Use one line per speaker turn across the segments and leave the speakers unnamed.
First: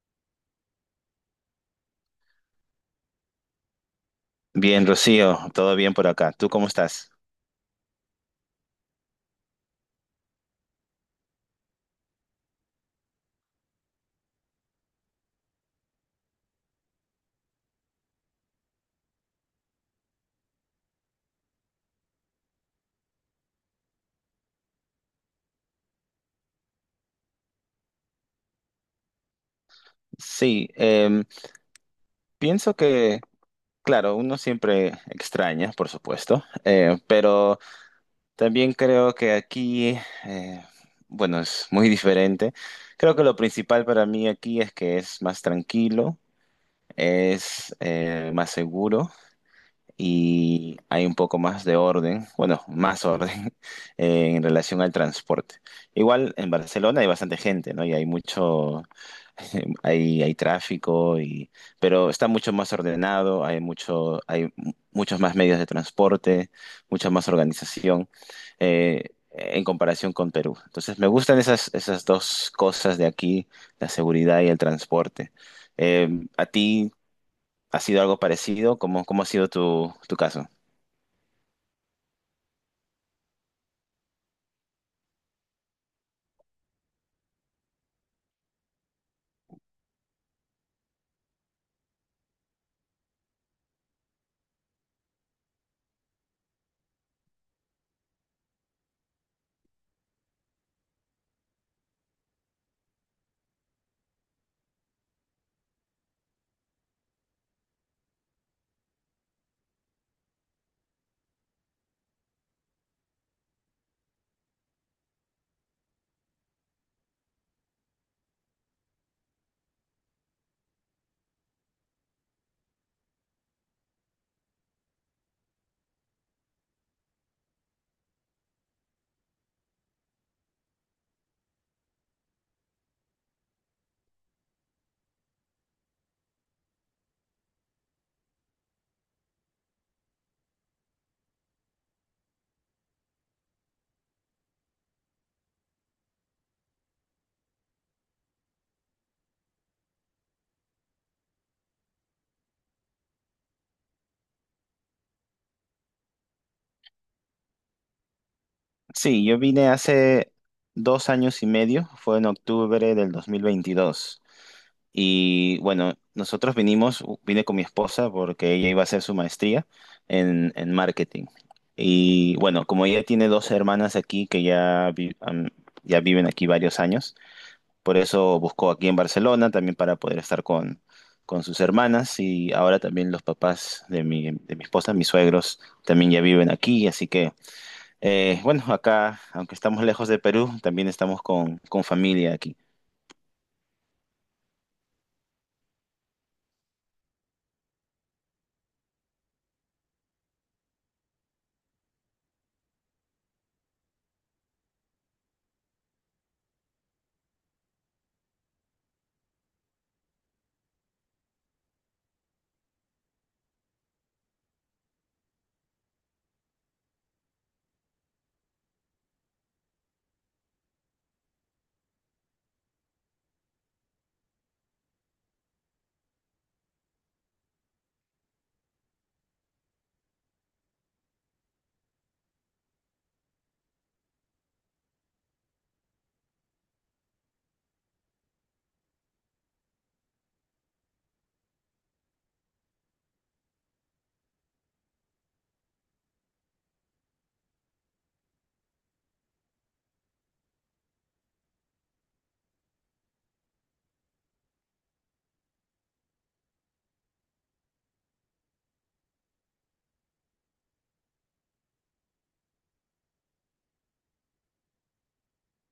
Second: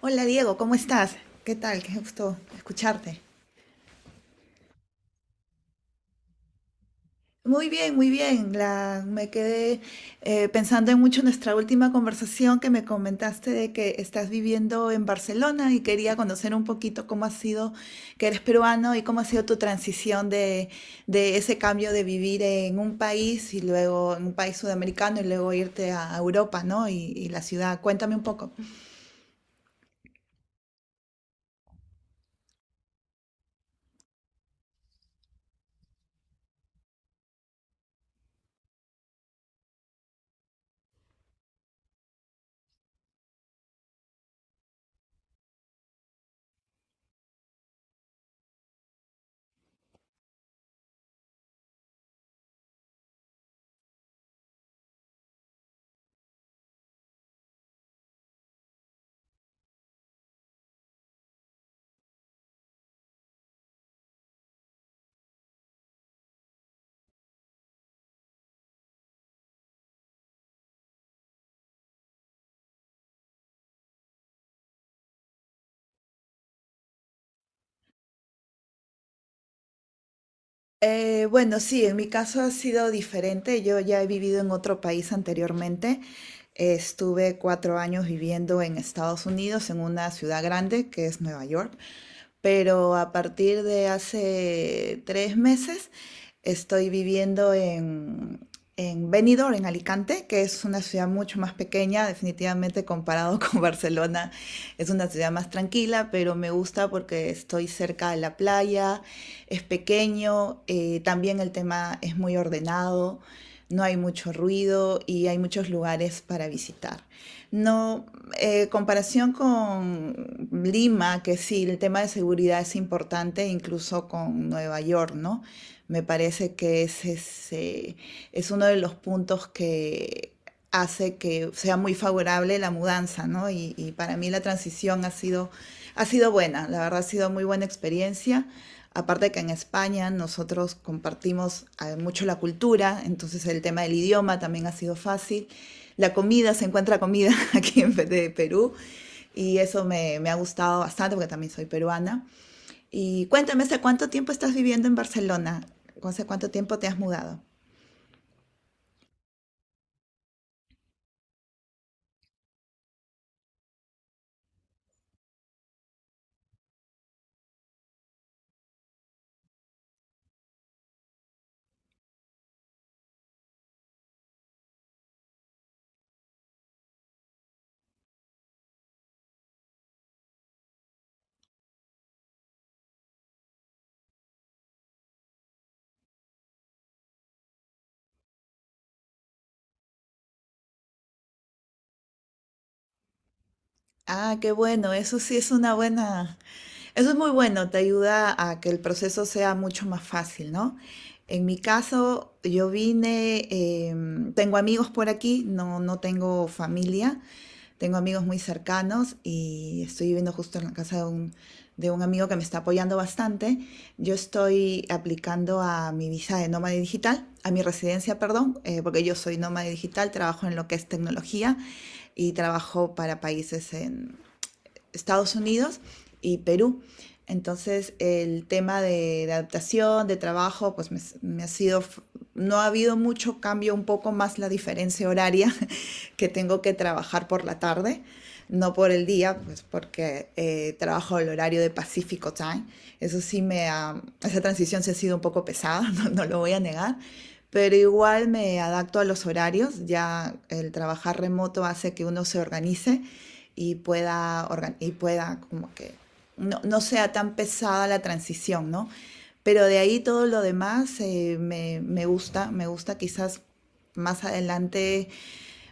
Hola Diego, ¿cómo estás? ¿Qué tal? Qué gusto escucharte.
Bien, Rocío, todo bien por acá. ¿Tú cómo estás?
Muy bien, muy bien. Me quedé pensando en mucho nuestra última conversación que me comentaste de que estás viviendo en Barcelona y quería conocer un poquito cómo ha sido, que eres peruano y cómo ha sido tu transición de ese cambio de vivir en un país y luego en un país sudamericano y luego irte a Europa, ¿no? Y la ciudad. Cuéntame un poco.
Sí, pienso que, claro, uno siempre extraña, por supuesto, pero también creo que aquí, eh, bueno, es muy diferente. Creo que lo principal para mí aquí es que es más tranquilo, es más seguro. Y hay un poco más de orden, bueno, más orden en relación al transporte. Igual en Barcelona hay bastante gente, ¿no? Y hay mucho, hay tráfico, y, pero está mucho más ordenado, hay mucho, hay mu- muchos más medios de transporte, mucha más organización eh, en comparación con Perú. Entonces me gustan esas dos cosas de aquí, la seguridad y el transporte. Eh, ¿A ti ¿Ha sido algo parecido? ¿Cómo ha sido tu caso?
Bueno, sí, en mi caso ha sido diferente. Yo ya he vivido en otro país anteriormente. Estuve 4 años viviendo en Estados Unidos, en una ciudad grande que es Nueva York. Pero a partir de hace 3 meses estoy viviendo en Benidorm, en Alicante, que es una ciudad mucho más pequeña, definitivamente comparado con Barcelona. Es una ciudad más tranquila, pero me gusta porque estoy cerca de la playa, es pequeño, también el tema es muy ordenado, no hay mucho ruido y hay muchos lugares para visitar. No, comparación con Lima, que sí, el tema de seguridad es importante, incluso con Nueva York, ¿no? Me parece que ese es uno de los puntos que hace que sea muy favorable la mudanza, ¿no? Y para mí la transición ha sido buena, la verdad ha sido muy buena experiencia. Aparte que en España nosotros compartimos mucho la cultura, entonces el tema del idioma también ha sido fácil. La comida, se encuentra comida aquí en de Perú y eso me ha gustado bastante porque también soy peruana. Y cuéntame, ¿hace cuánto tiempo estás viviendo en Barcelona? ¿Hace cuánto tiempo te has mudado?
Sí, yo vine hace 2 años y medio, fue en octubre del 2022. Y bueno, nosotros vine con mi esposa porque ella iba a hacer su maestría en marketing. Y bueno, como ella tiene dos hermanas aquí que ya viven aquí varios años. Por eso buscó aquí en Barcelona también para poder estar con sus hermanas, y ahora también los papás de mi esposa, mis suegros, también ya viven aquí. Así que, bueno, acá, aunque estamos lejos de Perú, también estamos con familia aquí.
Ah, qué bueno, eso sí es una buena, eso es muy bueno, te ayuda a que el proceso sea mucho más fácil, ¿no? En mi caso, yo vine, tengo amigos por aquí, no tengo familia, tengo amigos muy cercanos y estoy viviendo justo en la casa de un amigo que me está apoyando bastante. Yo estoy aplicando a mi visa de nómada digital, a mi residencia, perdón, porque yo soy nómada digital, trabajo en lo que es tecnología y trabajo para países en Estados Unidos y Perú. Entonces el tema de adaptación, de trabajo, pues me ha sido, no ha habido mucho cambio, un poco más la diferencia horaria que tengo que trabajar por la tarde, no por el día, pues porque trabajo el horario de Pacifico Time. Eso sí me ha, esa transición se ha sido un poco pesada, no, no lo voy a negar, pero igual me adapto a los horarios, ya el trabajar remoto hace que uno se organice y pueda como que no, no, sea tan pesada la transición, ¿no? Pero de ahí todo lo demás me gusta, me gusta quizás más adelante,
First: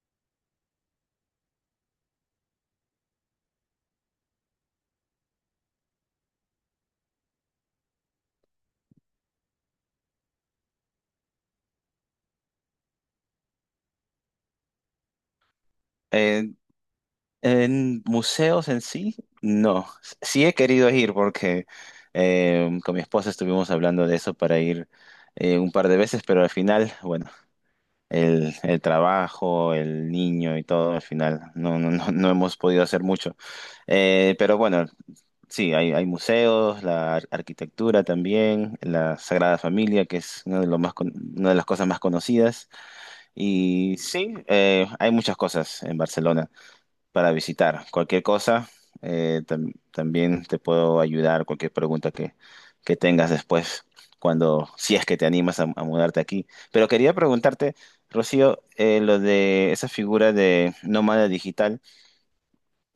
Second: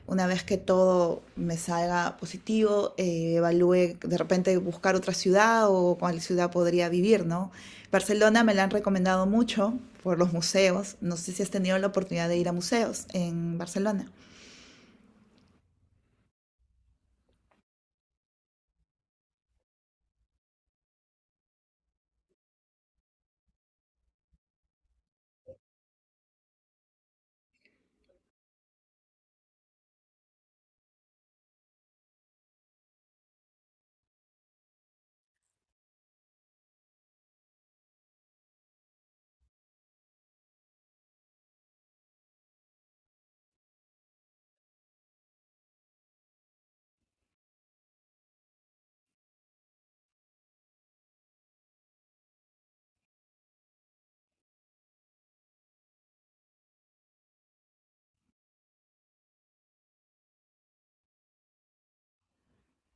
una vez que todo me salga positivo, evalúe de repente buscar otra ciudad o cuál ciudad podría vivir, ¿no? Barcelona me la han recomendado mucho por los museos. No sé si has tenido la oportunidad de ir a museos en Barcelona.
Eh, en museos en sí, no. Sí he querido ir porque con mi esposa estuvimos hablando de eso para ir un par de veces, pero al final, bueno, el trabajo, el niño y todo, al final no hemos podido hacer mucho. Pero bueno, sí, hay museos, la arquitectura también, la Sagrada Familia, que es uno de los más con- una de las cosas más conocidas. Y sí, hay muchas cosas en Barcelona para visitar. Cualquier cosa, también te puedo ayudar, cualquier pregunta que tengas después, cuando, si es que te animas a mudarte aquí. Pero quería preguntarte, Rocío, lo de esa figura de nómada digital,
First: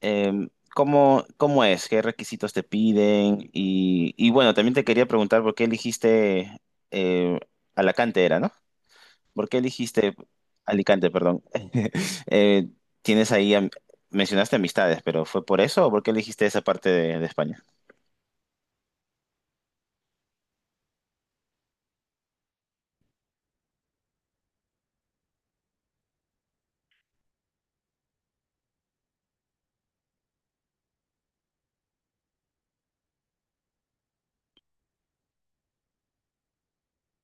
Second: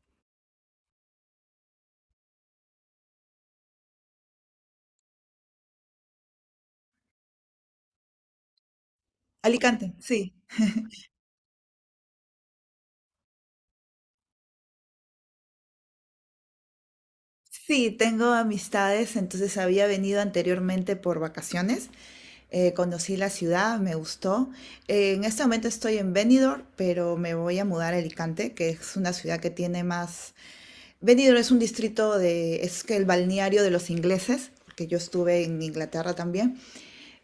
eh, ¿cómo es? ¿Qué requisitos te piden? Y bueno, también te quería preguntar por qué eligiste eh, Alacante, era, ¿no? ¿Por qué
Alicante,
elegiste
sí.
Alicante, perdón? Eh, tienes ahí, am- Mencionaste amistades, pero ¿fue por eso o por qué elegiste esa parte de España?
Sí, tengo amistades, entonces había venido anteriormente por vacaciones, conocí la ciudad, me gustó. En este momento estoy en Benidorm, pero me voy a mudar a Alicante, que es una ciudad que tiene más... Benidorm es un distrito de... es que el balneario de los ingleses, porque yo estuve en Inglaterra también.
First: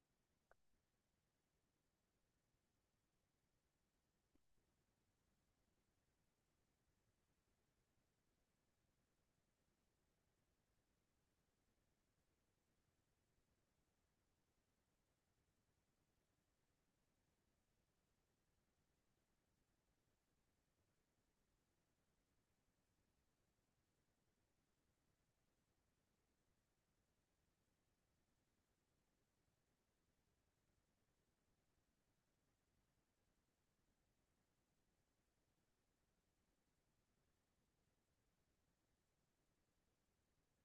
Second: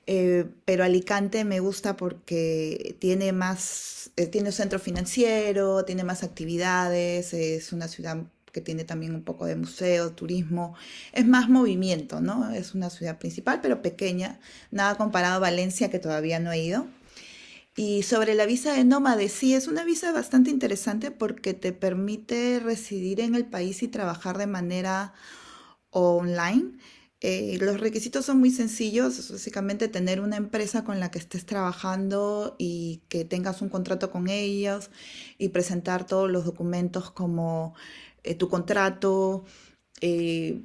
Pero Alicante me gusta porque tiene más, tiene un centro financiero, tiene más actividades, es una ciudad que tiene también un poco de museo, turismo, es más movimiento, ¿no? Es una ciudad principal, pero pequeña, nada comparado a Valencia, que todavía no he ido. Y sobre la visa de nómade, sí, es una visa bastante interesante porque te permite residir en el país y trabajar de manera o online. Los requisitos son muy sencillos, es básicamente tener una empresa con la que estés trabajando y que tengas un contrato con ellos y presentar todos los documentos como tu contrato, eh,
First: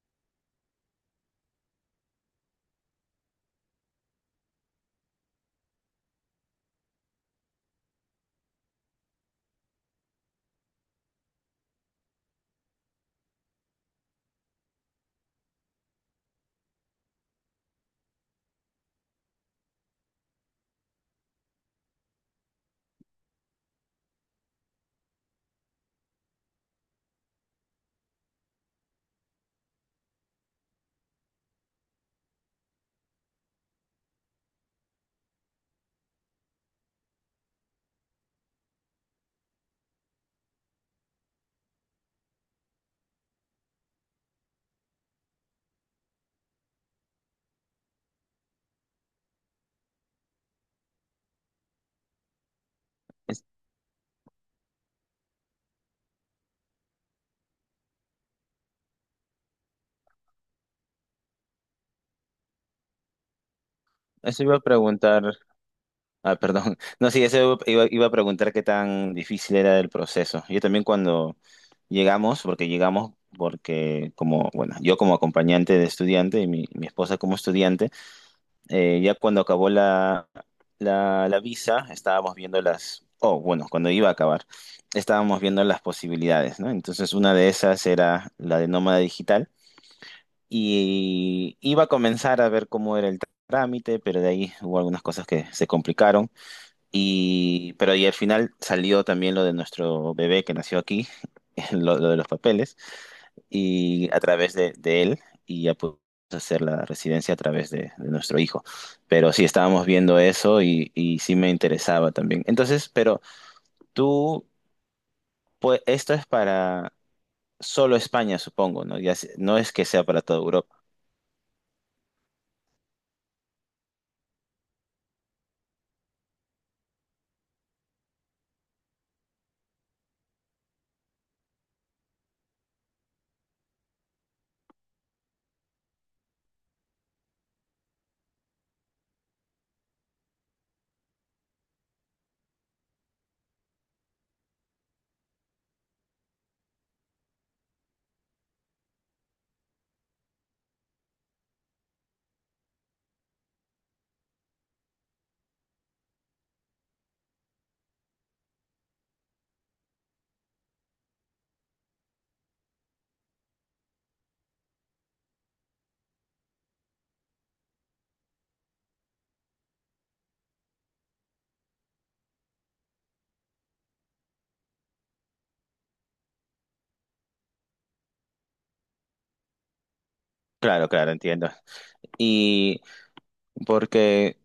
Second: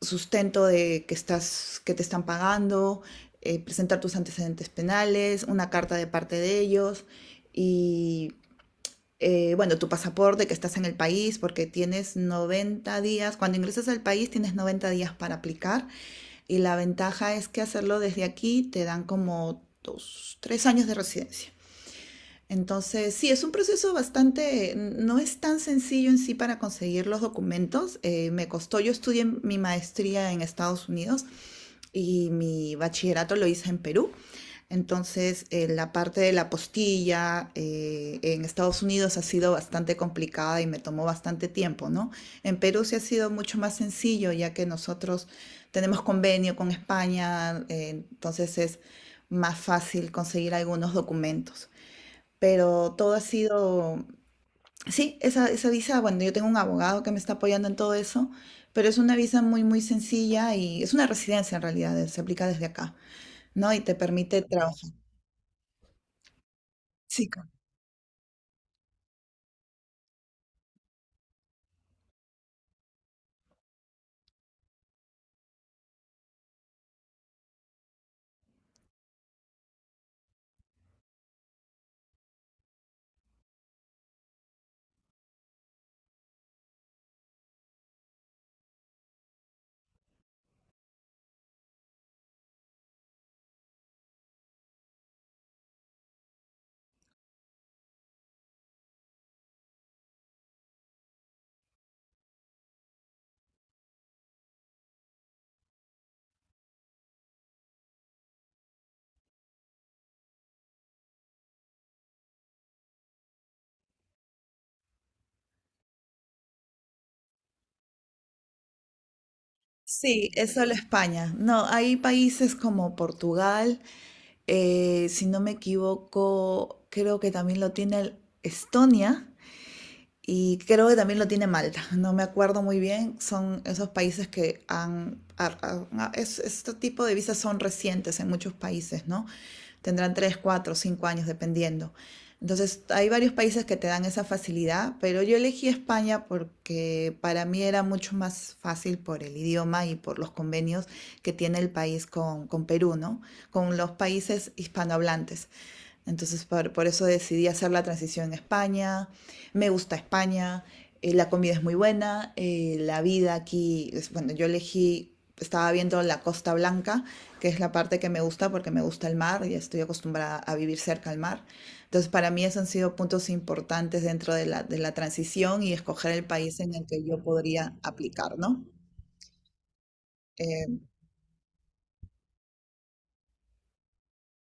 sustento de que estás, que te están pagando, presentar tus antecedentes penales, una carta de parte de ellos y bueno, tu pasaporte, que estás en el país, porque tienes 90 días, cuando ingresas al país tienes 90 días para aplicar y la ventaja es que hacerlo desde aquí te dan como 2, 3 años de residencia. Entonces, sí, es un proceso bastante, no es tan sencillo en sí para conseguir los documentos. Me costó, yo estudié mi maestría en Estados Unidos y mi bachillerato lo hice en Perú. Entonces, la parte de la postilla en Estados Unidos ha sido bastante complicada y me tomó bastante tiempo, ¿no? En Perú sí ha sido mucho más sencillo, ya que nosotros tenemos convenio con España, entonces es más fácil conseguir algunos documentos. Pero todo ha
Es-
sido, sí, esa visa, bueno, yo tengo un abogado que me está apoyando en todo eso, pero es una visa muy, muy sencilla y es una residencia en realidad, se aplica desde acá, ¿no? Y te permite
Eso iba a
trabajar.
preguntar, ah, perdón. No, sí,
Sí, claro.
eso iba a preguntar qué tan difícil era el proceso. Yo también cuando llegamos porque como, bueno, yo como acompañante de estudiante, y mi esposa como estudiante, ya cuando acabó la visa, estábamos viendo las, oh, bueno, cuando iba a acabar, estábamos viendo las posibilidades, ¿no? Entonces una de esas era la de nómada digital, y iba a comenzar a ver cómo era el trámite, pero de ahí hubo algunas cosas que se complicaron. Pero al final salió también lo de nuestro bebé que nació aquí, lo de los papeles, y a través de él, y ya pudimos hacer la residencia a través de nuestro hijo. Pero sí, estábamos viendo eso, y sí me interesaba también. Entonces, tú, pues esto es para solo España, supongo, ¿no? Ya, no es que sea para
Sí,
toda
es solo
Europa.
España. No, hay países como Portugal, si no me equivoco, creo que también lo tiene Estonia y creo que también lo tiene Malta. No me acuerdo muy bien, son esos países que han... este tipo de visas son recientes en muchos países, ¿no? Tendrán 3 4 5 años, dependiendo. Entonces, hay varios países que te dan esa facilidad, pero yo elegí España porque para mí era mucho más fácil por el idioma y por los convenios que tiene el país con Perú, ¿no? Con los países hispanohablantes. Entonces, por eso decidí hacer la transición en España. Me gusta España, la comida es muy buena, la vida aquí, bueno, yo elegí, estaba viendo la Costa Blanca, que es la parte que me gusta porque me gusta el mar y estoy acostumbrada a vivir cerca al mar. Entonces, para mí esos han sido puntos importantes dentro de de la transición y escoger el país en el que yo podría aplicar, ¿no? Eh,
Claro, claro, entiendo. Y porque...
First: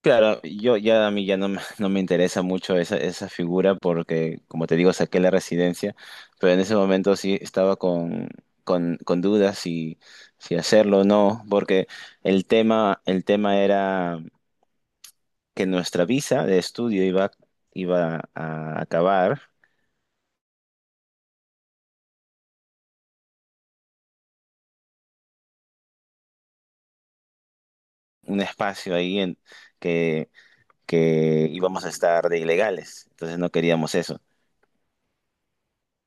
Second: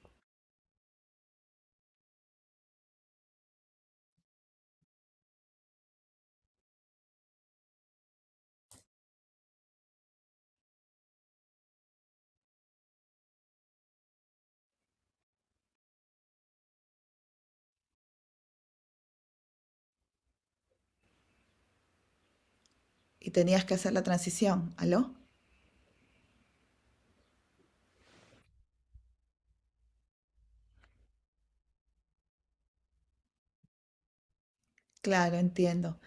Claro, yo ya a mí ya no, me no me interesa mucho esa, esa figura porque, como te digo, saqué la residencia, pero en ese momento sí estaba con dudas si hacerlo o no, porque el tema era que nuestra visa de estudio iba a acabar
y tenías que hacer la transición, ¿aló?
un espacio ahí en que, que íbamos a estar de ilegales, entonces no queríamos eso.
Claro, entiendo.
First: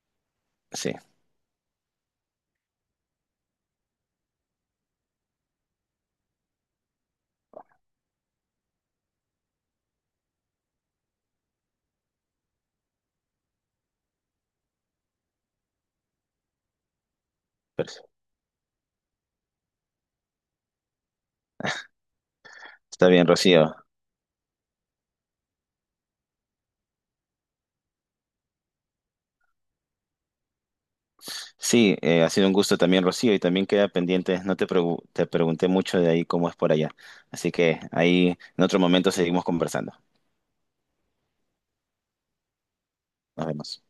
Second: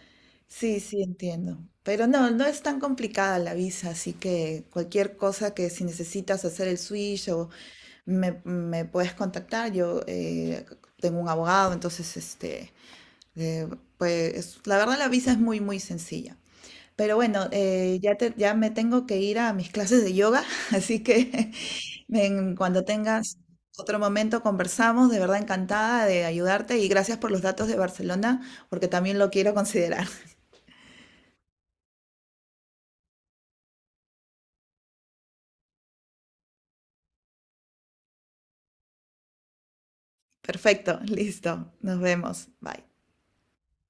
Sí,
Sí,
sí, entiendo. Pero no, no es tan complicada la visa, así que cualquier cosa que si necesitas hacer el switch o me puedes contactar, yo tengo un abogado, entonces, este, eh, pues la verdad la visa es muy, muy sencilla. Pero bueno,
pero
ya, ya me tengo que ir a mis clases de yoga, así que ven, cuando
está bien,
tengas
Rocío.
otro momento conversamos, de verdad encantada de ayudarte y gracias por los datos de Barcelona, porque también lo quiero considerar.
Sí, ha sido un gusto también, Rocío, y también queda pendiente, no te, pregu- te pregunté mucho de ahí cómo es por allá, así que ahí en otro momento seguimos conversando.
Perfecto, listo. Nos vemos. Bye.
Nos vemos.